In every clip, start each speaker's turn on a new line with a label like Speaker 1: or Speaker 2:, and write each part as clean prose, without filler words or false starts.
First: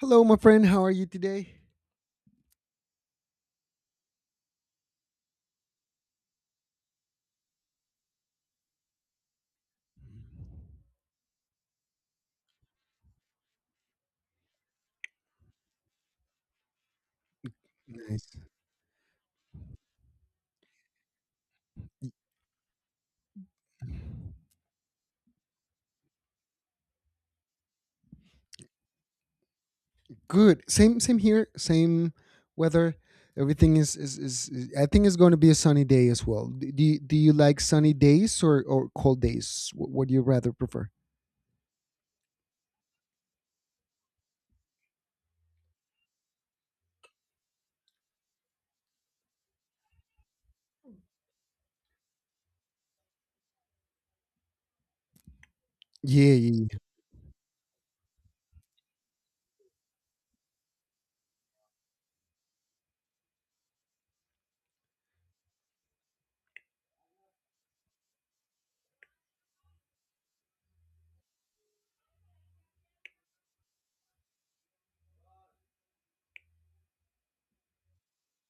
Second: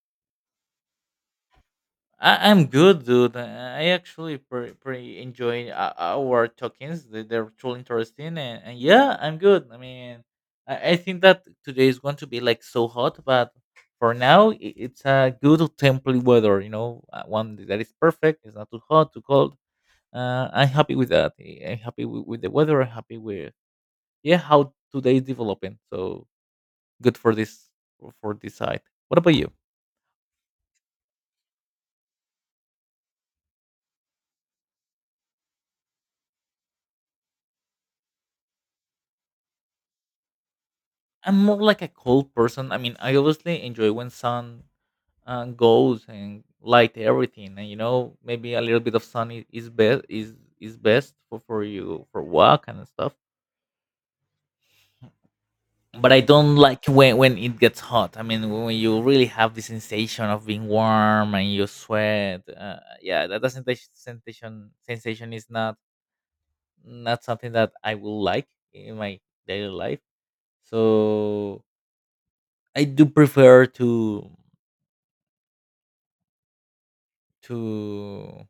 Speaker 1: Hello, my friend. How are you today?
Speaker 2: I'm good, dude. I actually pretty enjoying our talkings. They're truly interesting, and yeah, I'm good. I mean, I think that today is going to be like so hot, but for now, it's a good temporary weather. You know, one that is
Speaker 1: Nice.
Speaker 2: perfect. It's not too hot, too cold. I'm happy with that. I'm happy with the weather. I'm happy with yeah how today is developing. So good for this side. What about you?
Speaker 1: Good. Same. Same here. Same weather. Everything is, I think it's going to be a sunny day as well. Do you like sunny days or cold days? What do you rather prefer?
Speaker 2: I'm more like a cold person. I mean, I obviously enjoy when sun goes and light everything, and you know maybe a little bit of sun is best is best for you for walk and stuff, but I
Speaker 1: Yeah.
Speaker 2: don't
Speaker 1: yeah,
Speaker 2: like when it gets hot. I mean when you really have the sensation of being warm and you sweat, yeah that sensation sensation is not not something that I will like in my daily life. So I do prefer to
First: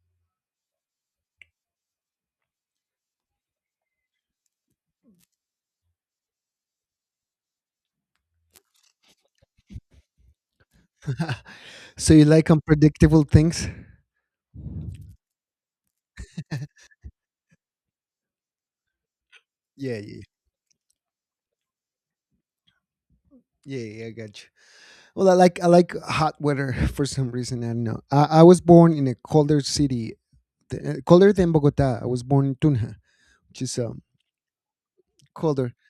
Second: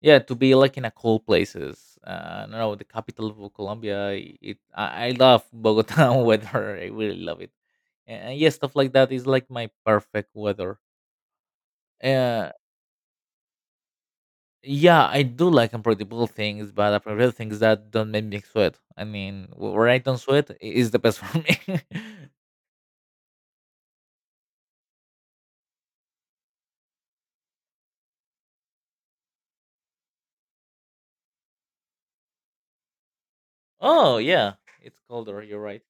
Speaker 2: yeah, to be like in a cold places. I don't know the capital of Colombia. It I love Bogota weather. I really love it. And yeah, stuff like that is like my perfect weather.
Speaker 1: yeah. So you like
Speaker 2: Uh,
Speaker 1: unpredictable things?
Speaker 2: yeah, I do like unpredictable things, but unpredictable things that don't make me sweat. I mean, where
Speaker 1: Yeah,
Speaker 2: I don't
Speaker 1: yeah,
Speaker 2: sweat is the best for me.
Speaker 1: yeah, yeah. I got you. Well, I like hot weather for some reason. I don't know. I was born in a colder city, colder than Bogota. I was born in Tunja, which is
Speaker 2: Oh yeah, it's colder. You're
Speaker 1: colder.
Speaker 2: right.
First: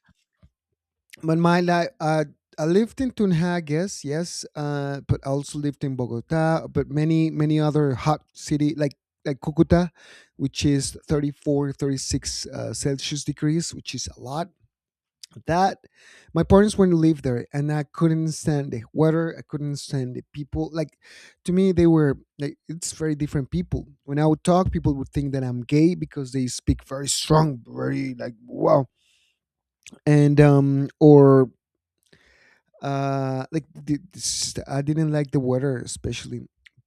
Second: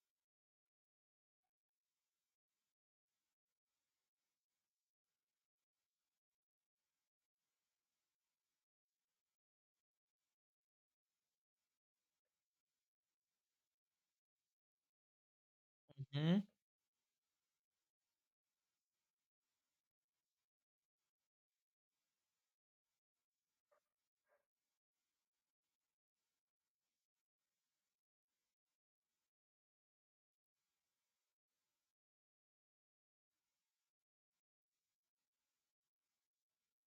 Speaker 1: But my life, I lived in Tunjages, yes, but I also lived in Bogota, but many, many other hot city like Cucuta, which is 34, 36 Celsius degrees, which is a lot. That my
Speaker 2: Hmm.
Speaker 1: parents went to live there, and I couldn't stand the weather. I couldn't stand the people. Like to me, they were like it's very different people. When I would talk, people would think that I'm gay because they speak very strong, very like wow, and or like I didn't like the weather especially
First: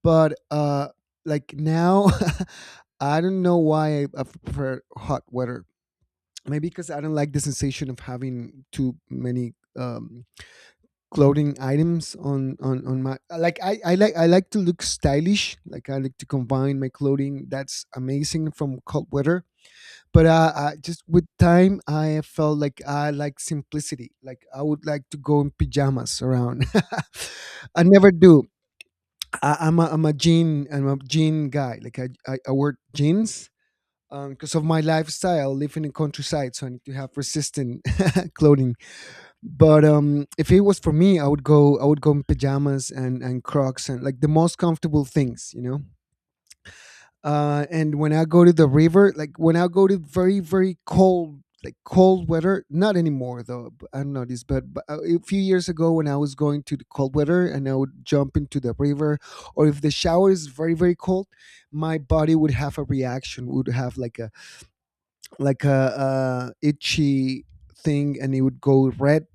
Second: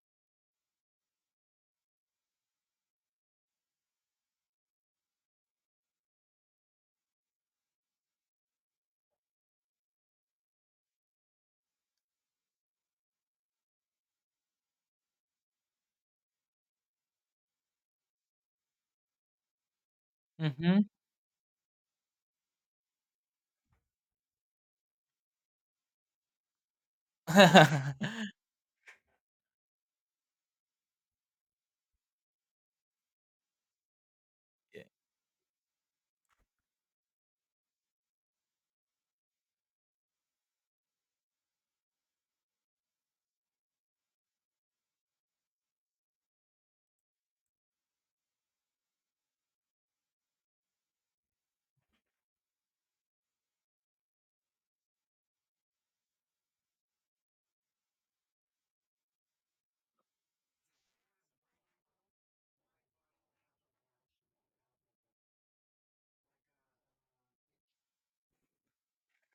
Speaker 1: but like now I don't know why I prefer hot weather maybe because I don't like the sensation of having too many clothing items on my like I like to look stylish like I like to combine my clothing that's amazing from cold weather but
Speaker 2: Hmm.
Speaker 1: just with time I felt like I like simplicity like I would like to go in pajamas around. I never do. I, I'm a jean guy like I wear jeans because of my lifestyle. I live in the countryside, so I need to have resistant clothing. But if it was for me, I would go. I would go in pajamas and Crocs and like the most comfortable things, you know. And when I go to the river, like when I go to very cold like cold weather, not anymore though. I don't know this, but, a few years ago when I was going to the cold weather and I would jump into the river, or if the shower is very very cold, my body would have a reaction, would have like a itchy thing, and it would go red,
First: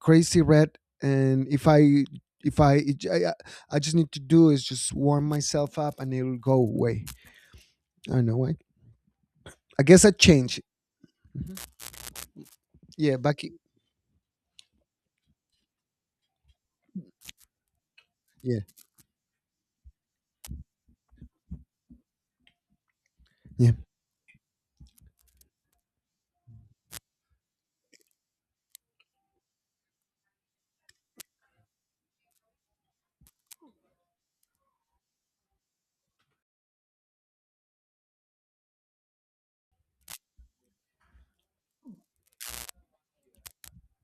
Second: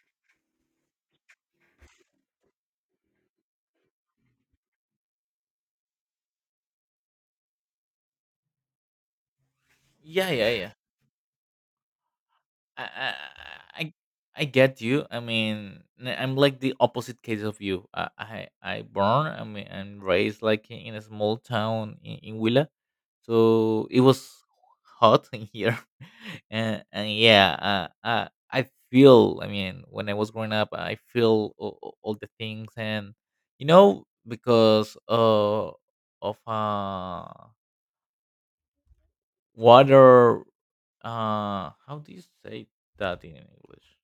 Speaker 1: crazy red, and if I if I, I I just need to do is just warm myself up and it'll go away. I don't know why. I guess I
Speaker 2: Yeah, yeah,
Speaker 1: changed.
Speaker 2: yeah.
Speaker 1: Mhm.
Speaker 2: I I
Speaker 1: Yeah, back. In,
Speaker 2: I I get you. I mean, I'm like the opposite case of you. I I,
Speaker 1: yeah,
Speaker 2: I born. I mean, and raised like in a small town in Willa,
Speaker 1: yeah.
Speaker 2: so it was hot in here, and yeah, I feel. I mean, when I was growing up, I feel all the things, and you know, because of water. How do you say that in English?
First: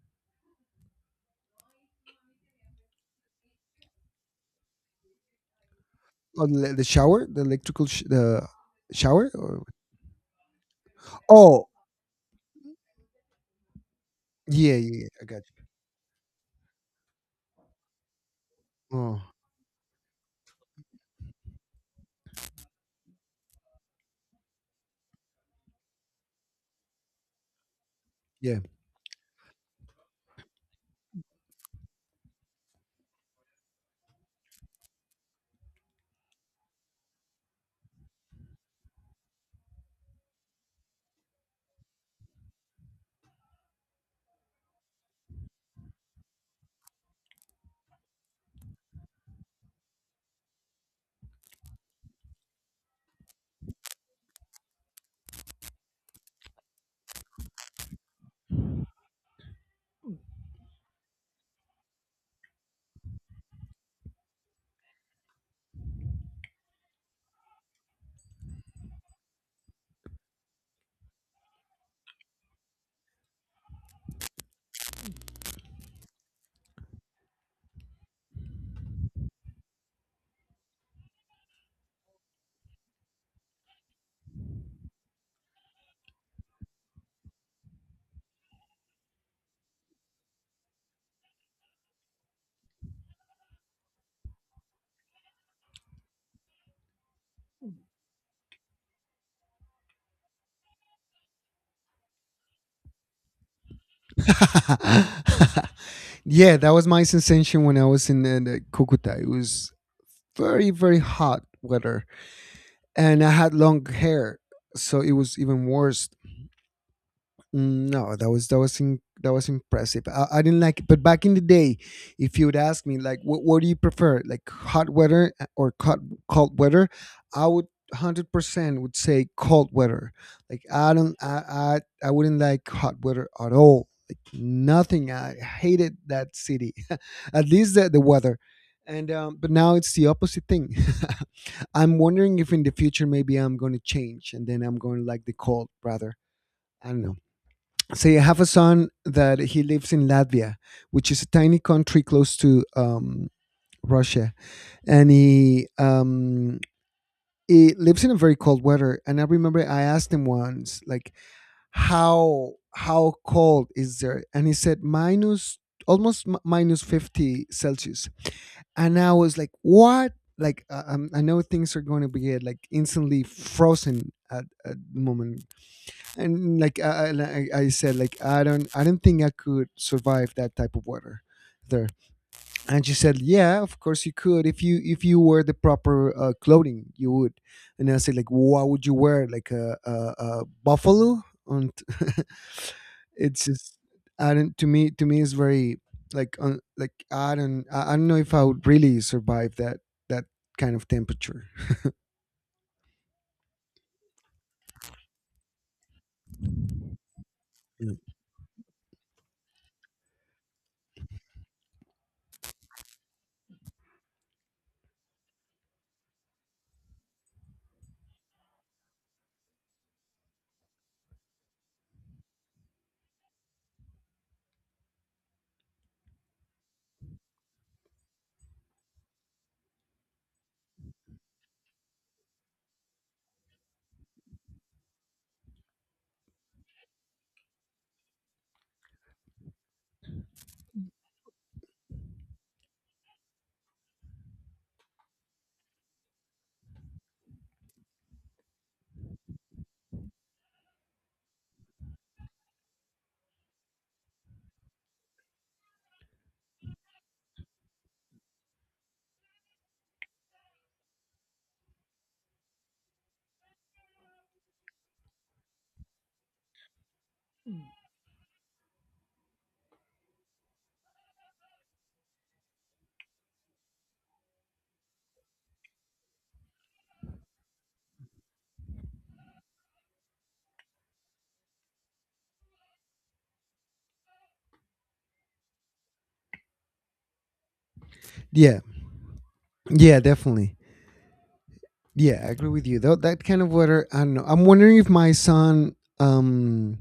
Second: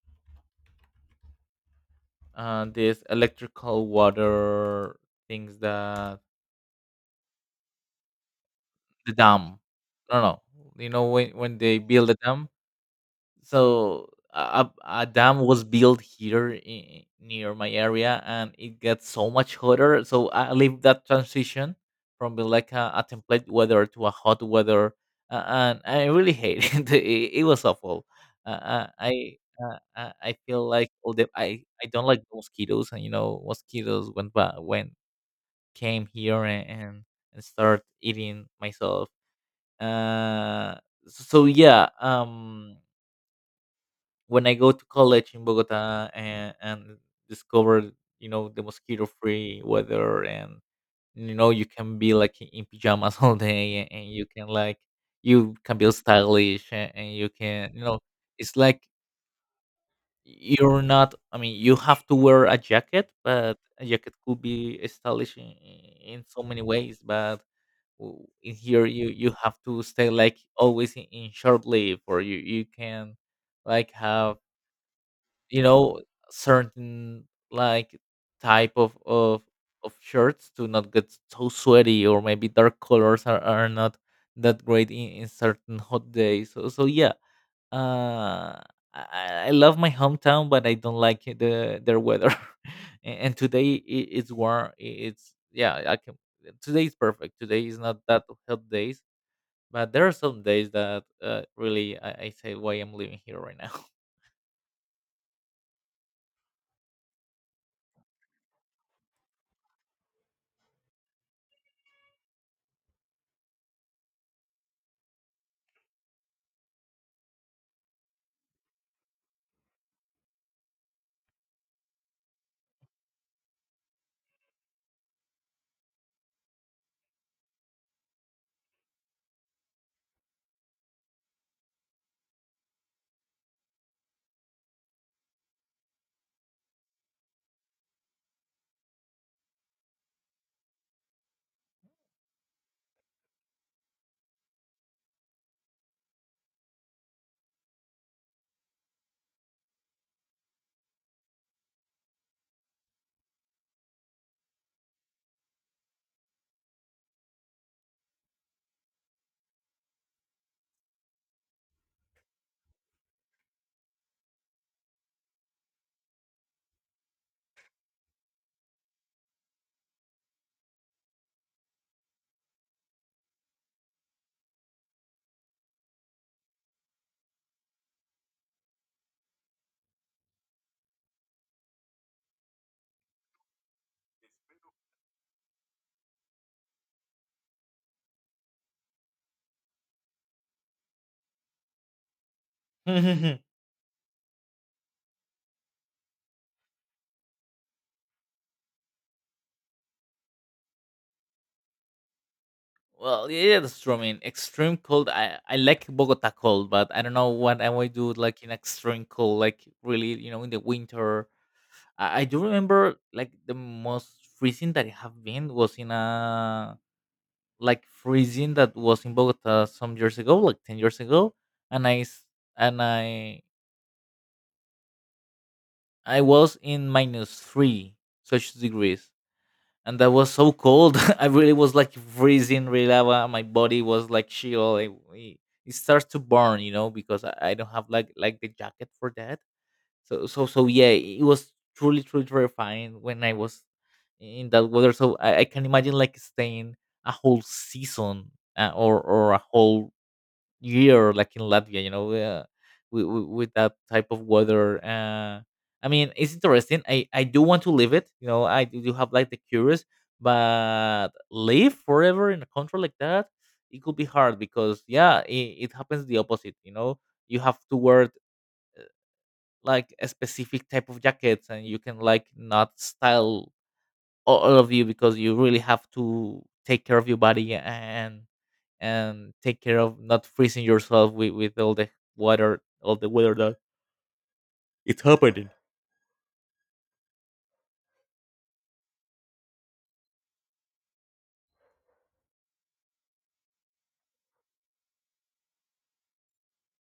Speaker 2: This electrical water things that
Speaker 1: On the shower, the electrical sh- the
Speaker 2: the
Speaker 1: shower.
Speaker 2: dam.
Speaker 1: Or,
Speaker 2: No, no, you know when
Speaker 1: oh,
Speaker 2: they build a dam. So a
Speaker 1: yeah, yeah,
Speaker 2: a
Speaker 1: yeah. I
Speaker 2: dam
Speaker 1: got
Speaker 2: was
Speaker 1: you.
Speaker 2: built here in, near my area, and it gets
Speaker 1: Oh,
Speaker 2: so much hotter. So I live that transition from being like a template weather to a hot weather, and I really hate it. It was awful. Uh,
Speaker 1: yeah.
Speaker 2: uh, I. Uh, I I feel like all the I don't like the mosquitoes, and you know mosquitoes when by, went came here and start eating myself. Uh, so yeah, when I go to college in Bogota and discover, you know, the mosquito-free weather. And you know you can be like in pajamas all day, and you can like you can be stylish, and you can you know it's like you're not. I mean you have to wear a jacket, but a jacket could be stylish in so many ways. But in here you you have to stay like always in short leave, or you can like have you know certain like type of of shirts to not get so sweaty. Or maybe dark colors are not that great in certain hot days, so so yeah. uh I, I I love my hometown, but I don't like it, the their weather. And today it's warm. It's yeah, I can. Today is perfect. Today is not that hot days, but there are some days that really I say why I'm living here right now.
Speaker 1: Yeah that was my sensation when I was in the Cucuta. It was very, very hot weather, and I had long hair, so it was even worse. Mm, no, that was that was impressive. I didn't like it, but back in the day, if you would ask me like, what do you prefer, like hot weather or cold weather, I would 100% would say cold weather. Like I don't, I wouldn't like hot weather at all. Like nothing. I hated that city. At least the weather. And but now it's the opposite thing. I'm wondering if in the future maybe I'm going to change and then I'm going to like the cold rather. I don't know. So I have a son that he lives in Latvia, which is a tiny country close to Russia, and he lives in a very cold weather. And I remember I asked him once, like, how cold is there? And he said minus minus 50 Celsius. And I was like, what? Like, I know things are going to be like instantly frozen at the moment and like I said like I don't think I could survive that type of water there. And she said yeah, of course you could if you wear the proper clothing you would. And I said like what would you wear like a buffalo and it's just I don't to me it's very like un, like I don't I don't know if I would really survive that that kind of temperature.
Speaker 2: Well, yeah, that's true. I mean, extreme cold. I like Bogota cold, but I don't know what I would
Speaker 1: Yeah,
Speaker 2: do like in extreme cold, like really, you know, in the winter. I do remember like the most freezing that I have been was in a like freezing that was in Bogota some years ago, like 10 years ago, and I s- and I was in minus three such degrees, and that was so cold. I really was like freezing, really lava. My body was like chill. It starts to burn, you know, because I don't have like the jacket for that. So so so yeah, it was truly truly terrifying when I was in that weather. So I can imagine like staying a whole season or a whole year, like in Latvia, you know, with that type of weather. I mean, it's interesting. I do want to live it. You know, I do have like the curious, but live forever in a country like that, it could be hard because yeah, it happens the opposite. You know, you have to wear like a specific type of jackets, and you can like not style all of you, because you really have to take care of your body and take care of not freezing yourself with all the water all the weather that it's happening.
Speaker 1: yeah, yeah, definitely. Yeah, I agree with you. That that kind of water. I don't know. I'm wondering if my son,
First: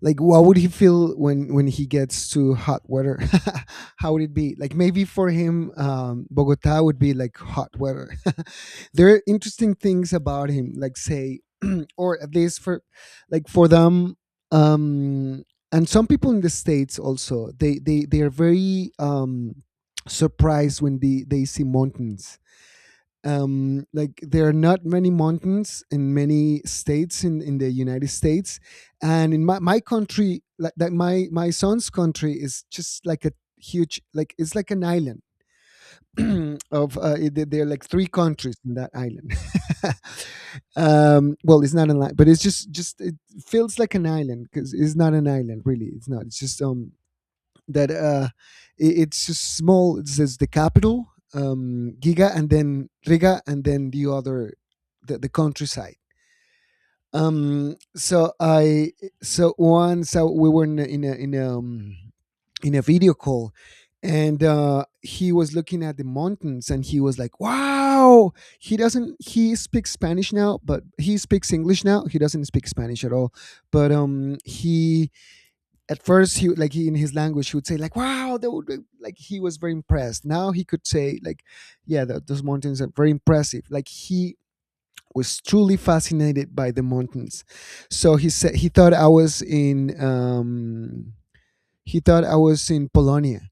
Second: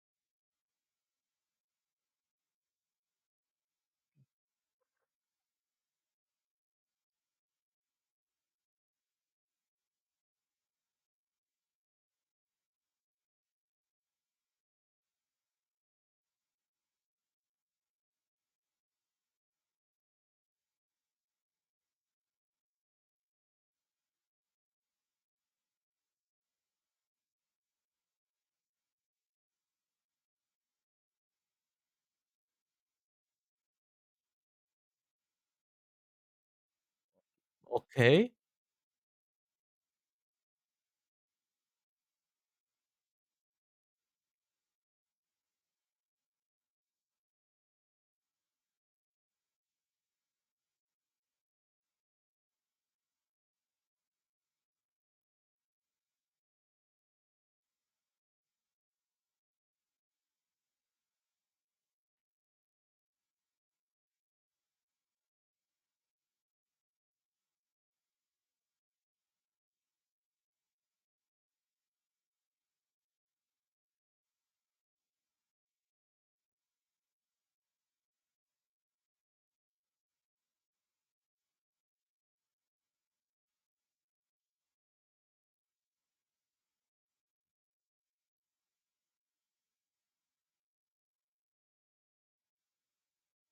Speaker 1: like, what would he feel when he gets to hot weather? How would it be? Like, maybe for him, Bogota would be like hot weather. There are interesting things about him, like say, or at least for, like for them, um, and some people in the states also. They are very surprised when they see mountains. Like there are not many mountains in many states in the United States, and in my country, like my son's country is just like a huge like it's like an island of there there are like three
Speaker 2: Okay.
Speaker 1: countries in that island. Well, it's not an island, but it's just it feels like an island because it's not an island really. It's not. It's just that it's just small. It says the capital, Giga, and then Riga, and then the other, the countryside. So I so once we were in in a video call, and he was looking at the mountains, and he was like, "Wow!" He doesn't He speaks Spanish now, but he speaks English now. He doesn't speak Spanish at all, but he at first like he in his language he would say like wow that would be, like he was very impressed. Now he could say like yeah those mountains are very impressive like he was truly fascinated by the mountains. So he said he thought I was in um he thought I was in polonia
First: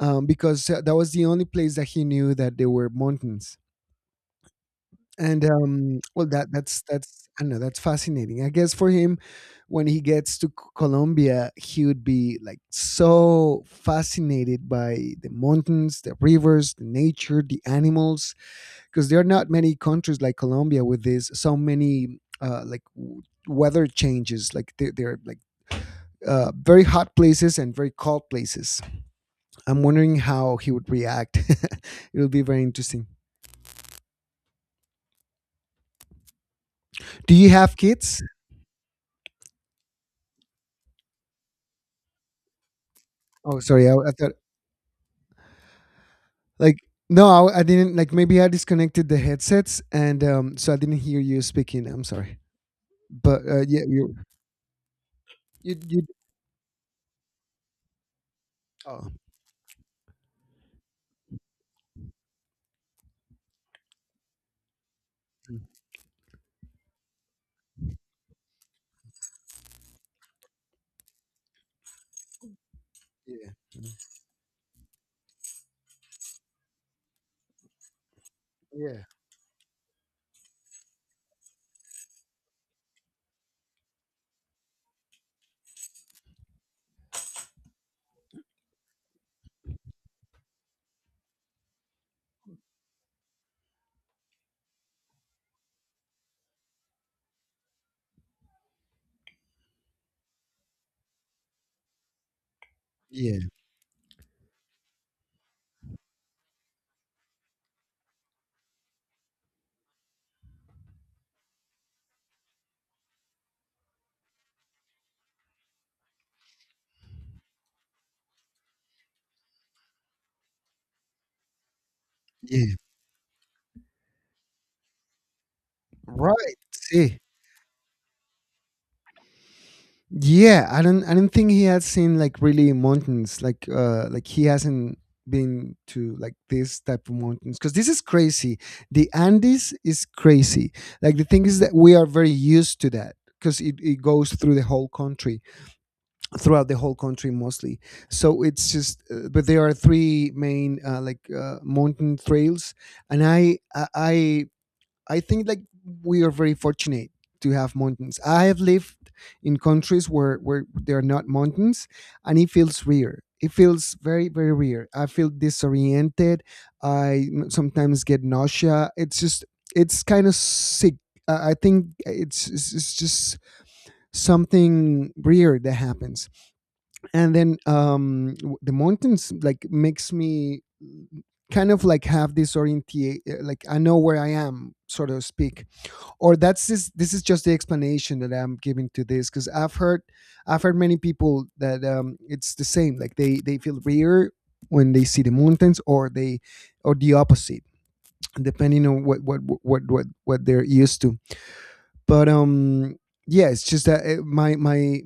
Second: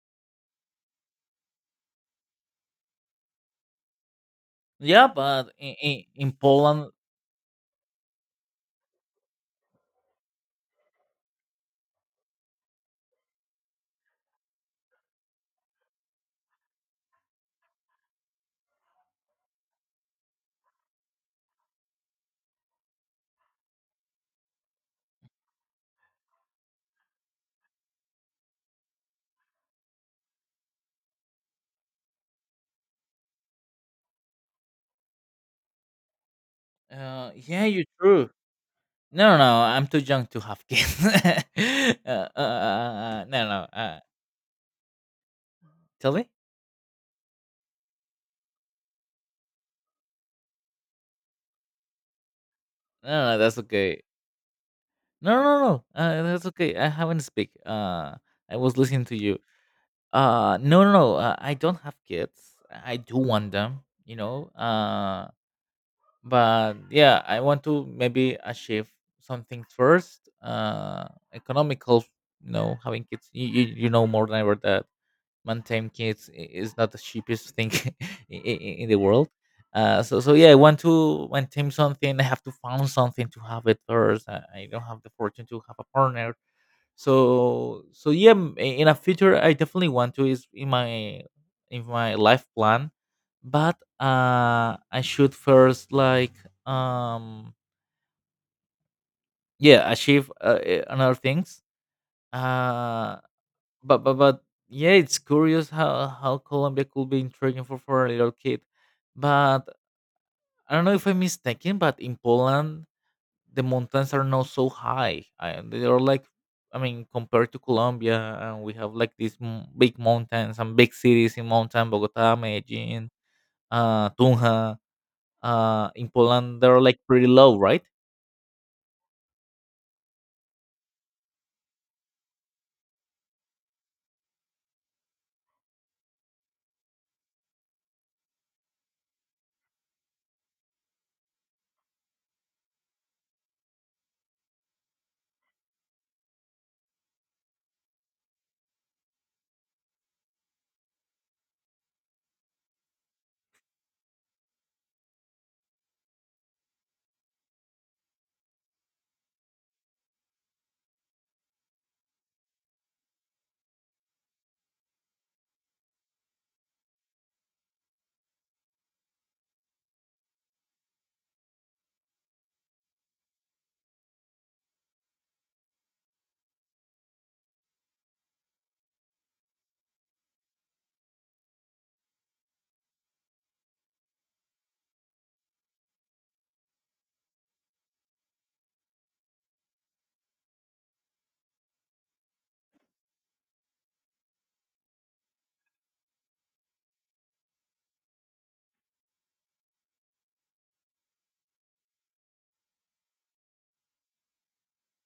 Speaker 1: because that was the only place that he knew that there were mountains.
Speaker 2: Yeah,
Speaker 1: And,
Speaker 2: but
Speaker 1: well,
Speaker 2: in Poland.
Speaker 1: that's I don't know, that's fascinating. I guess for him, when he gets to Colombia, he would be like so fascinated by the mountains, the rivers, the nature, the animals, because there are not many countries like Colombia with this so many weather changes. Like they're like very hot places and very cold places. I'm wondering how he would react. It'll be very interesting.
Speaker 2: Uh
Speaker 1: Do you
Speaker 2: yeah,
Speaker 1: have
Speaker 2: you're
Speaker 1: kids?
Speaker 2: true. No no no, I'm too young to have kids no
Speaker 1: Oh,
Speaker 2: no
Speaker 1: sorry. I thought
Speaker 2: tell me.
Speaker 1: like no, I didn't like. Maybe I disconnected the headsets, and so I didn't hear you speaking. I'm sorry,
Speaker 2: No no no,
Speaker 1: but
Speaker 2: that's
Speaker 1: yeah,
Speaker 2: okay. No no no,
Speaker 1: you.
Speaker 2: that's okay. I haven't speak I was listening
Speaker 1: Oh,
Speaker 2: to you. No, no, no. I don't have kids. I do want them, you know.
Speaker 1: mm,
Speaker 2: But yeah, I want to maybe achieve something first. Economical, you know, having kids.
Speaker 1: yeah,
Speaker 2: You
Speaker 1: mm,
Speaker 2: know more than ever that maintain kids is not the cheapest thing in the
Speaker 1: yeah,
Speaker 2: world. So so yeah, I want to maintain something. I have to found something to have it first. I don't have the fortune to have a partner, so so yeah in a future I definitely want to is in my life plan. But I should first like um yeah achieve another things. Uh
Speaker 1: yeah,
Speaker 2: but yeah, it's curious how Colombia could be intriguing for a little kid. But I don't know if I'm mistaken, but in Poland the mountains are not so high. They are like, I mean, compared to Colombia, and we have like these big mountains and big cities in mountain, Bogota,
Speaker 1: yeah.
Speaker 2: Medellin, Tunja. In
Speaker 1: Right.
Speaker 2: Poland, they're like
Speaker 1: See,
Speaker 2: pretty low, right?
Speaker 1: yeah, I don't think he has seen like really mountains. Like he hasn't been to like this type of mountains because this is crazy. The Andes is crazy. Like the thing is that we are very used to that because it goes through the whole country throughout the whole country mostly. So it's just, but there are three main mountain trails, and I think like we are very fortunate to have mountains. I have lived in countries where there are not mountains, and it feels weird. It feels very very weird. I feel disoriented. Sometimes get nausea. It's just it's kind of sick. I think it's just something weird that happens. And then the mountains like makes me kind of like have this orientate like I know where I am so to speak. Or that's this is just the explanation that I'm giving to this because I've heard many people that it's the same like they feel weird when they see the mountains, or they or the opposite depending on what they're used to. But yeah, it's just that my my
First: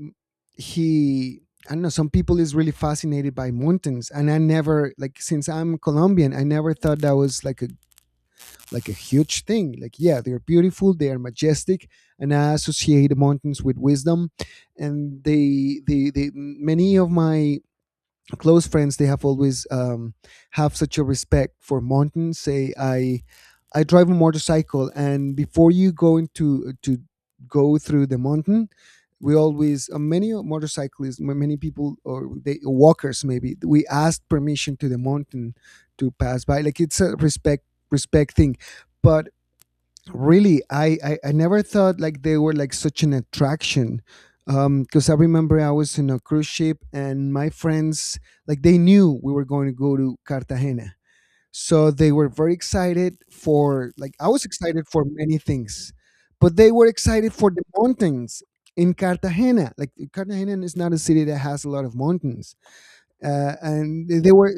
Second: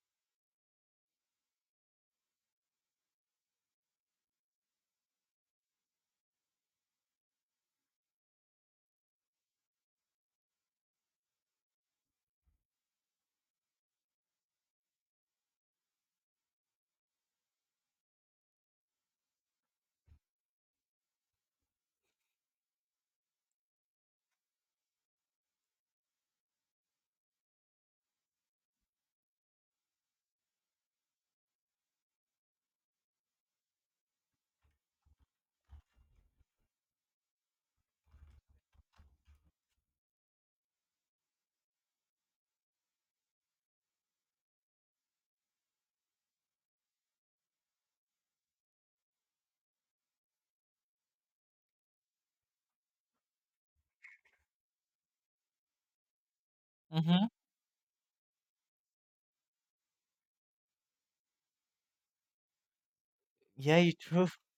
Speaker 1: he I don't know. Some people is really fascinated by mountains, and I never like since I'm Colombian, I never thought that was like a huge thing. Like yeah, they're beautiful, they are majestic, and I associate mountains with wisdom. And they, many of my close friends they have always have such a respect for mountains. Say i i drive a motorcycle, and before you go into to go through the mountain, we always many motorcyclists, many people, or they walkers maybe, we ask permission to the mountain to pass by, like it's a respect thing. But really, I never thought like they were like such an attraction. Because I remember I was in a cruise ship and my friends, like, they knew we were going to go to Cartagena, so they were very excited. For like, I was excited for many things, but they were
Speaker 2: Mm-hmm.
Speaker 1: excited for the mountains in Cartagena. Like, Cartagena is not a city that has a lot of mountains.
Speaker 2: Yeah, you
Speaker 1: And
Speaker 2: true.
Speaker 1: they were,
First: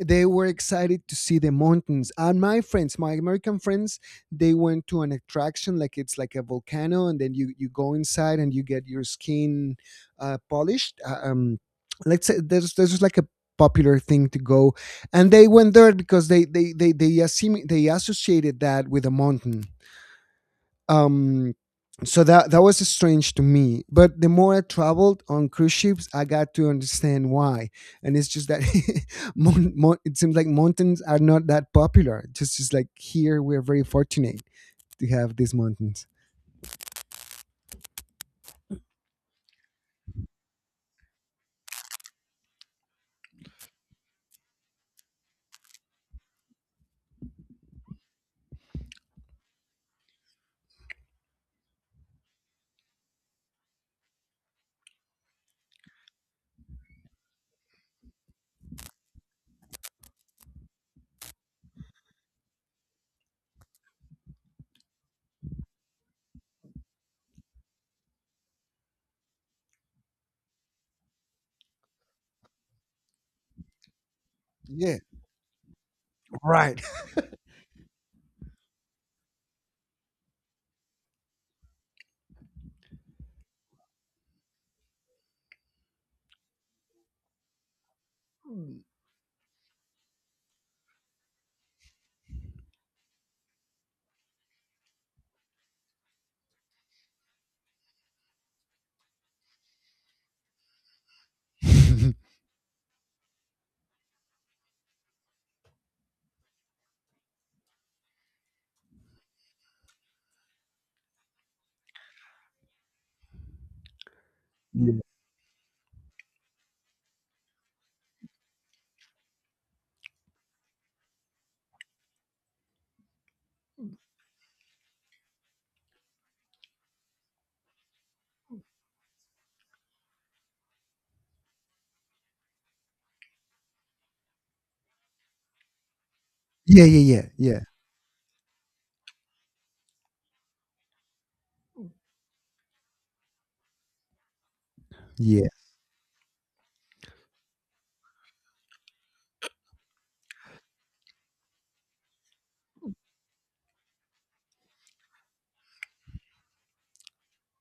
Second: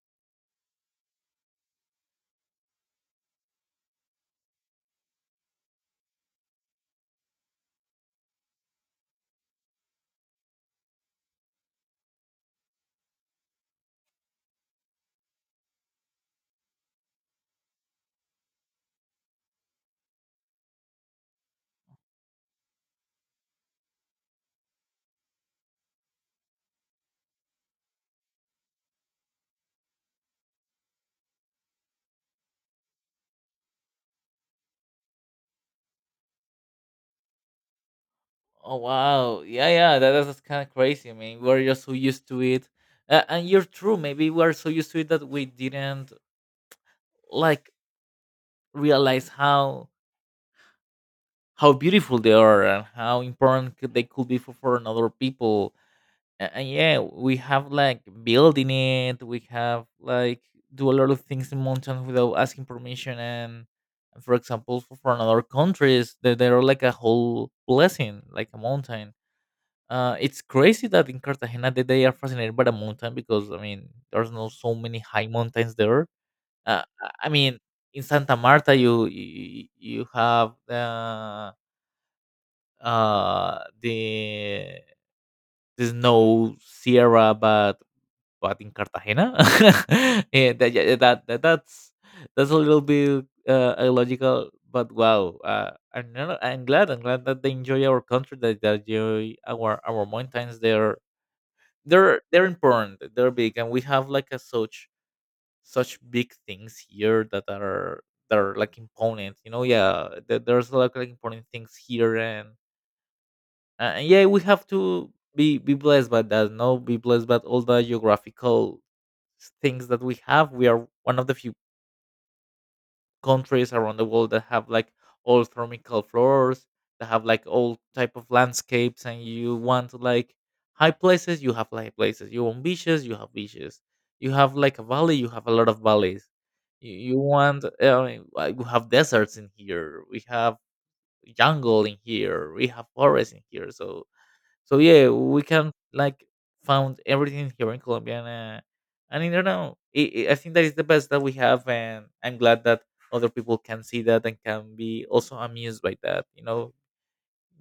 Speaker 1: they were excited to see the mountains. And my friends, my American friends, they went to an attraction, like it's like a volcano, and then you go inside and you get your skin polished. Let's say there's like a popular thing to go. And they went there because they associated that with a mountain. um so that was strange to me, but the more I traveled on cruise ships, I got to understand why. And it's just that it seems like mountains are not that popular. Just like here, we're very fortunate to have these mountains.
Speaker 2: Oh wow, yeah, yeah, that, that's kind of crazy. I mean, we're just so used to it, and you're true. Maybe we're so used to it that we didn't like realize how beautiful they are and how important could- they could be for another people. And yeah, we have like building it. We have like do a lot of things in mountains without asking permission. And for example, for another countries, they are like a whole blessing, like a mountain. It's crazy that in Cartagena that they are fascinated by the mountain, because I mean there's no so many
Speaker 1: Yeah,
Speaker 2: high mountains there.
Speaker 1: right.
Speaker 2: I mean in Santa Marta you have uh the the snow sierra, but in Cartagena, yeah, that, yeah, that, that that's a little bit illogical. But wow, I'm, not- I'm glad that they enjoy our country, that they enjoy our mountains. They're important. They're big, and we have like a such such big things here that are like imponent. You know, yeah, there's like important things here, and yeah, we have
Speaker 1: Yeah,
Speaker 2: to be blessed by that. No, be blessed by all the geographical things that we have. We are one of the few countries around the world that have like all thermical floors, that have like all type of landscapes. And you want like high places, you have high places. You want beaches. You have like a valley, you have a lot of valleys.
Speaker 1: yeah, yeah,
Speaker 2: You
Speaker 1: yeah, yeah,
Speaker 2: want, I mean, like, we have deserts in here. We have jungle in here. We have forests in here. So so yeah, we
Speaker 1: yeah,
Speaker 2: can like found everything here in Colombia, and not know, I think that is the best that we have, and I'm glad that other people can see that and can be also amused by that. You know,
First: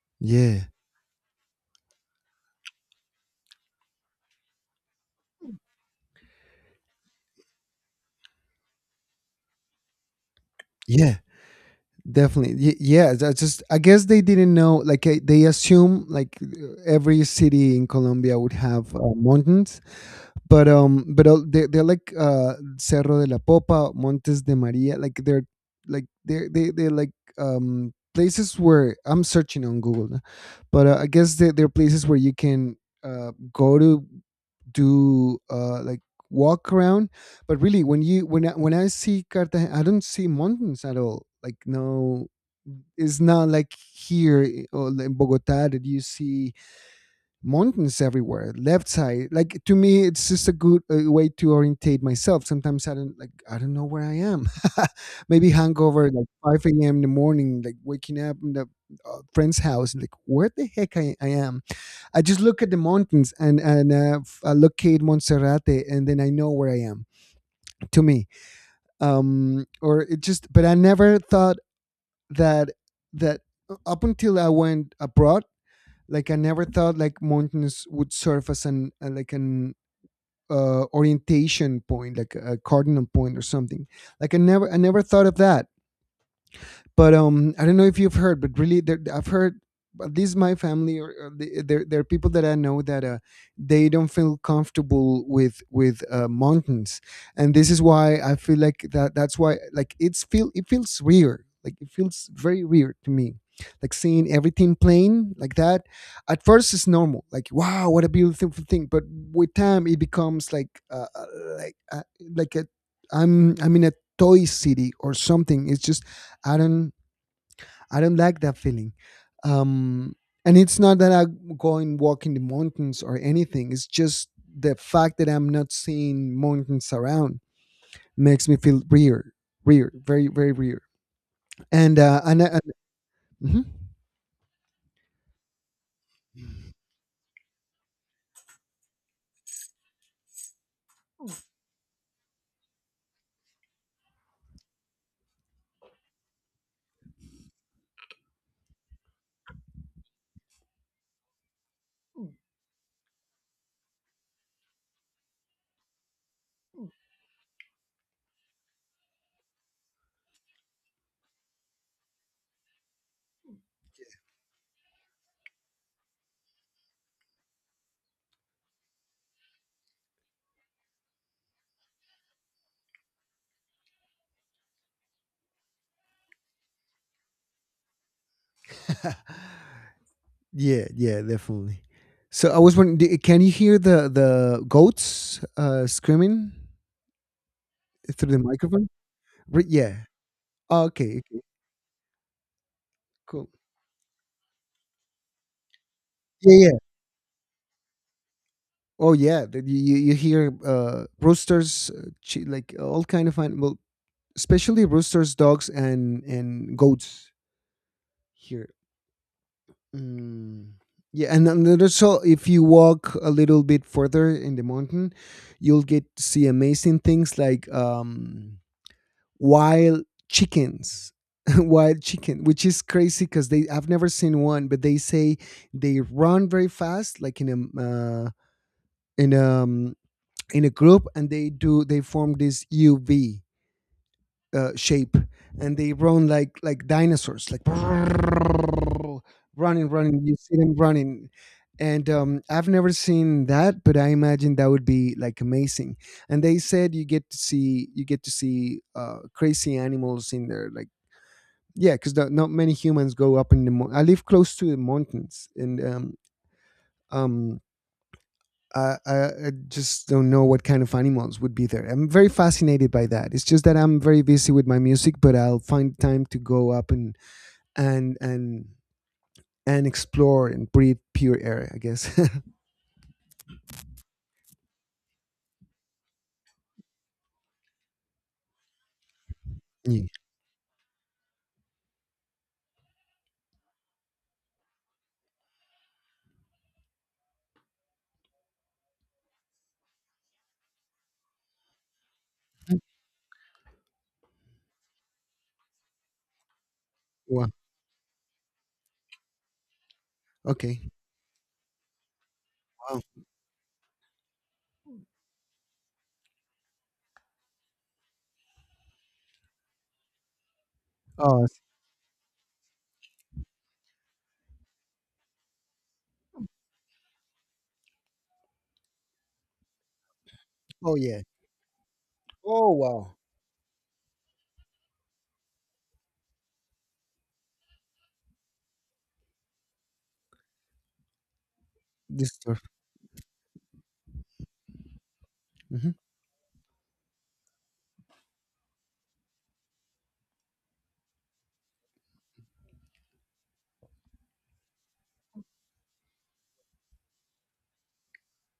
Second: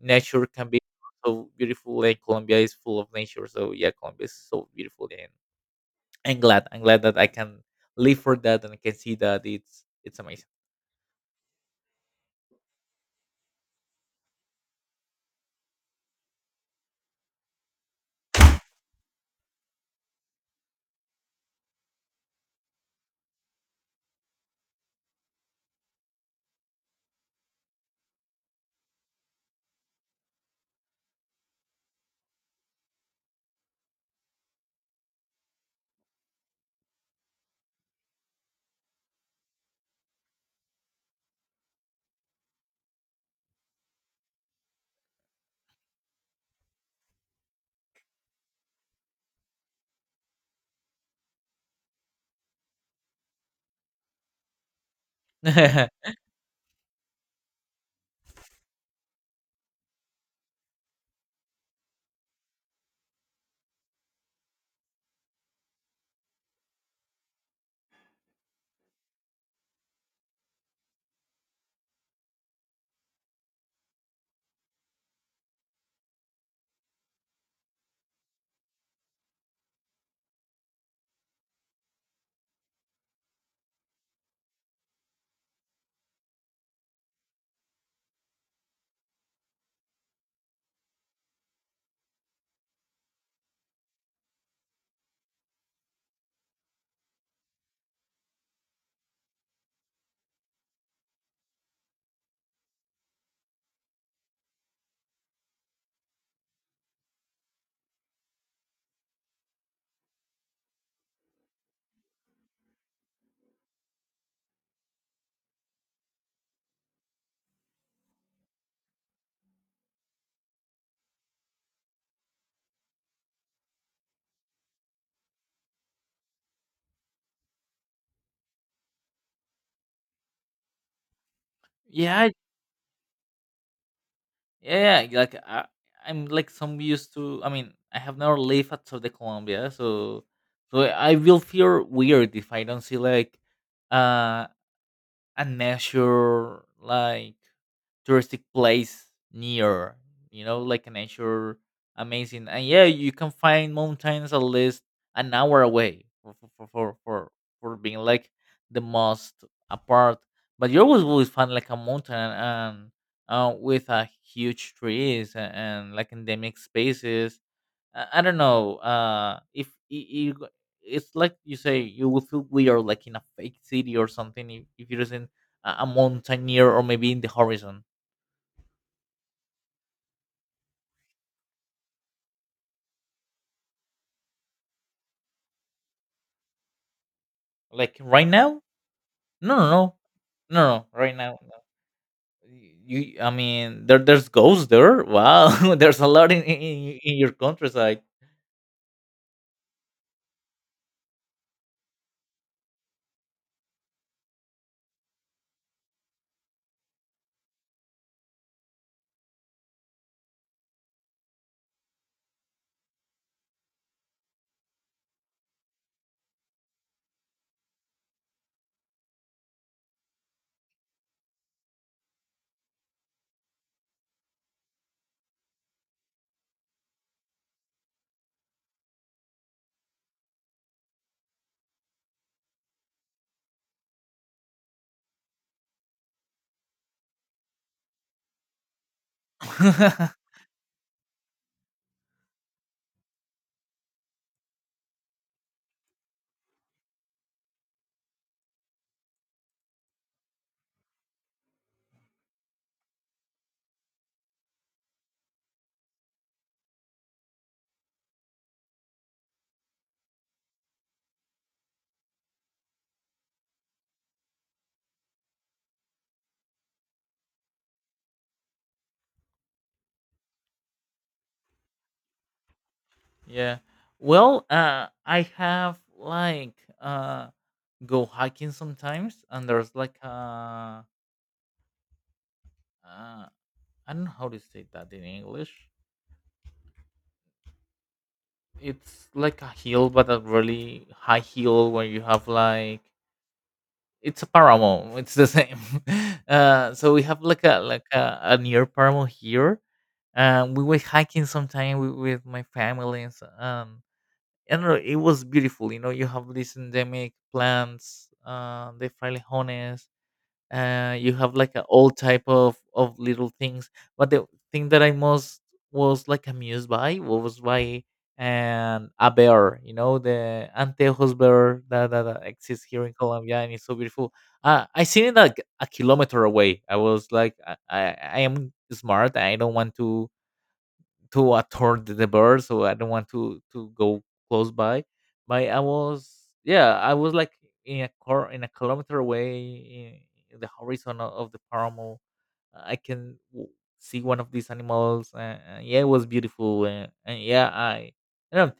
Speaker 2: nature
Speaker 1: yeah,
Speaker 2: can be so beautiful, and Colombia is full of nature. So yeah, Colombia is so beautiful, and I'm glad that I can live for that and I can see that it's amazing.
Speaker 1: yeah, definitely. Yeah, that's just, I guess they didn't know. Like, they assume like every city in Colombia would have mountains. But they they're like Cerro de la Popa, Montes de Maria, like they're like places where I'm searching on Google now. But I guess they they're places where you can go to do like walk around. But really, when you, when I see Cartagena, I don't see mountains at all. Like, no, it's not like here or in Bogota, that you see mountains everywhere, left side. Like, to me, it's just a good way to orientate myself. Sometimes I don't like, I don't know where I am. Maybe hangover, like 5 a.m in the morning, like waking up in the friend's house, like, where the heck I am. I just look at the mountains, and I locate Montserrate, and then I know where I am. To me, or it just, but I never thought that, that up until I went abroad, like, I never thought like mountains would serve as an like an orientation point, like a cardinal point or something. Like, I never thought of that. But I don't know if you've heard, but really there, I've heard, but this is my family, or there are people that I know that they don't feel comfortable with mountains. And this is why I feel like that's why, like, it feels weird. Like, it feels very weird to me, like, seeing everything plain like that. At first it's normal, like, wow, what a beautiful thing, but with time it becomes like like uh, like a, I'm in a toy city or something. It's just, I don't, I don't like that feeling. Um, and it's not that I go and walk in the mountains or anything. It's just the fact that I'm not seeing mountains around makes me feel weird, weird, very, very weird. And uh,
Speaker 2: yeah,
Speaker 1: and, I- and mhm.
Speaker 2: yeah, yeah. Like I'm like some used to. I mean, I have never lived outside the Colombia, so so I will feel weird if I don't see like uh and measure like touristic place near, you know, like a nature amazing. And yeah, you can find mountains at least an hour away for being like the most apart. But you always will find like a mountain and with a huge trees, and like endemic spaces. I don't know. If you, it's like you say, you will feel weird, like in a fake city or something, if are in a mountain near or maybe in the horizon.
Speaker 1: Yeah, yeah, definitely. So I was wondering, can you hear the goats screaming
Speaker 2: Like right
Speaker 1: through the
Speaker 2: now,
Speaker 1: microphone?
Speaker 2: no, no, no, no,
Speaker 1: Yeah.
Speaker 2: no. Right
Speaker 1: Okay, okay.
Speaker 2: now, no. You. I
Speaker 1: Cool.
Speaker 2: mean, there, there's ghosts there. Wow, there's a lot
Speaker 1: Yeah, yeah.
Speaker 2: in your countryside.
Speaker 1: Oh yeah, that you hear roosters, like all kind of animal, especially roosters, dogs, and goats here. Mm. Yeah, and then so if you walk a little bit further in the mountain, you'll get to see amazing things like wild chickens. Wild chicken, which is crazy because they I've never seen one, but they say they run very fast, like in a uh, in a in a group, and they do, they form this UV shape, and they run like dinosaurs, like running, you see them running. And I've never seen that, but I imagine that would be like amazing. And they said you get to see crazy animals in there, like, yeah, because not many humans go up in the I live close to the mountains, and um I just don't know what kind of animals would be there. I'm very fascinated by that. It's just that I'm very busy with my music, but I'll find time to go up and and and and explore and breathe pure air, I guess.
Speaker 2: yeah. Well, I have like uh go hiking sometimes, and there's like
Speaker 1: Yeah.
Speaker 2: a. uh, I don't know how to say that in English. It's like a heel, but a really high heel where you have like it's a paramo. It's the same. So we have like
Speaker 1: Wow.
Speaker 2: a like a near paramo here. We were
Speaker 1: Okay.
Speaker 2: hiking sometime with my
Speaker 1: Wow.
Speaker 2: family and so, I don't know. It was beautiful. You know, you have these endemic plants. They're you have
Speaker 1: Oh.
Speaker 2: like a all type of little things. But the thing that I most was like amused by was by and a bear, you know, the
Speaker 1: Oh
Speaker 2: anteojos
Speaker 1: yeah.
Speaker 2: bear that exists
Speaker 1: Oh
Speaker 2: here in
Speaker 1: wow.
Speaker 2: Colombia, and it's so beautiful. I seen it like a kilometer away. I was like I am smart. I don't want to attract the
Speaker 1: This
Speaker 2: birds,
Speaker 1: stuff.
Speaker 2: so I don't want to go close by. But I
Speaker 1: Mhm.
Speaker 2: was yeah, I was like in a car in a kilometer away in the horizon of the paramo. I can see one of these animals. And yeah, it was beautiful. And yeah, I you know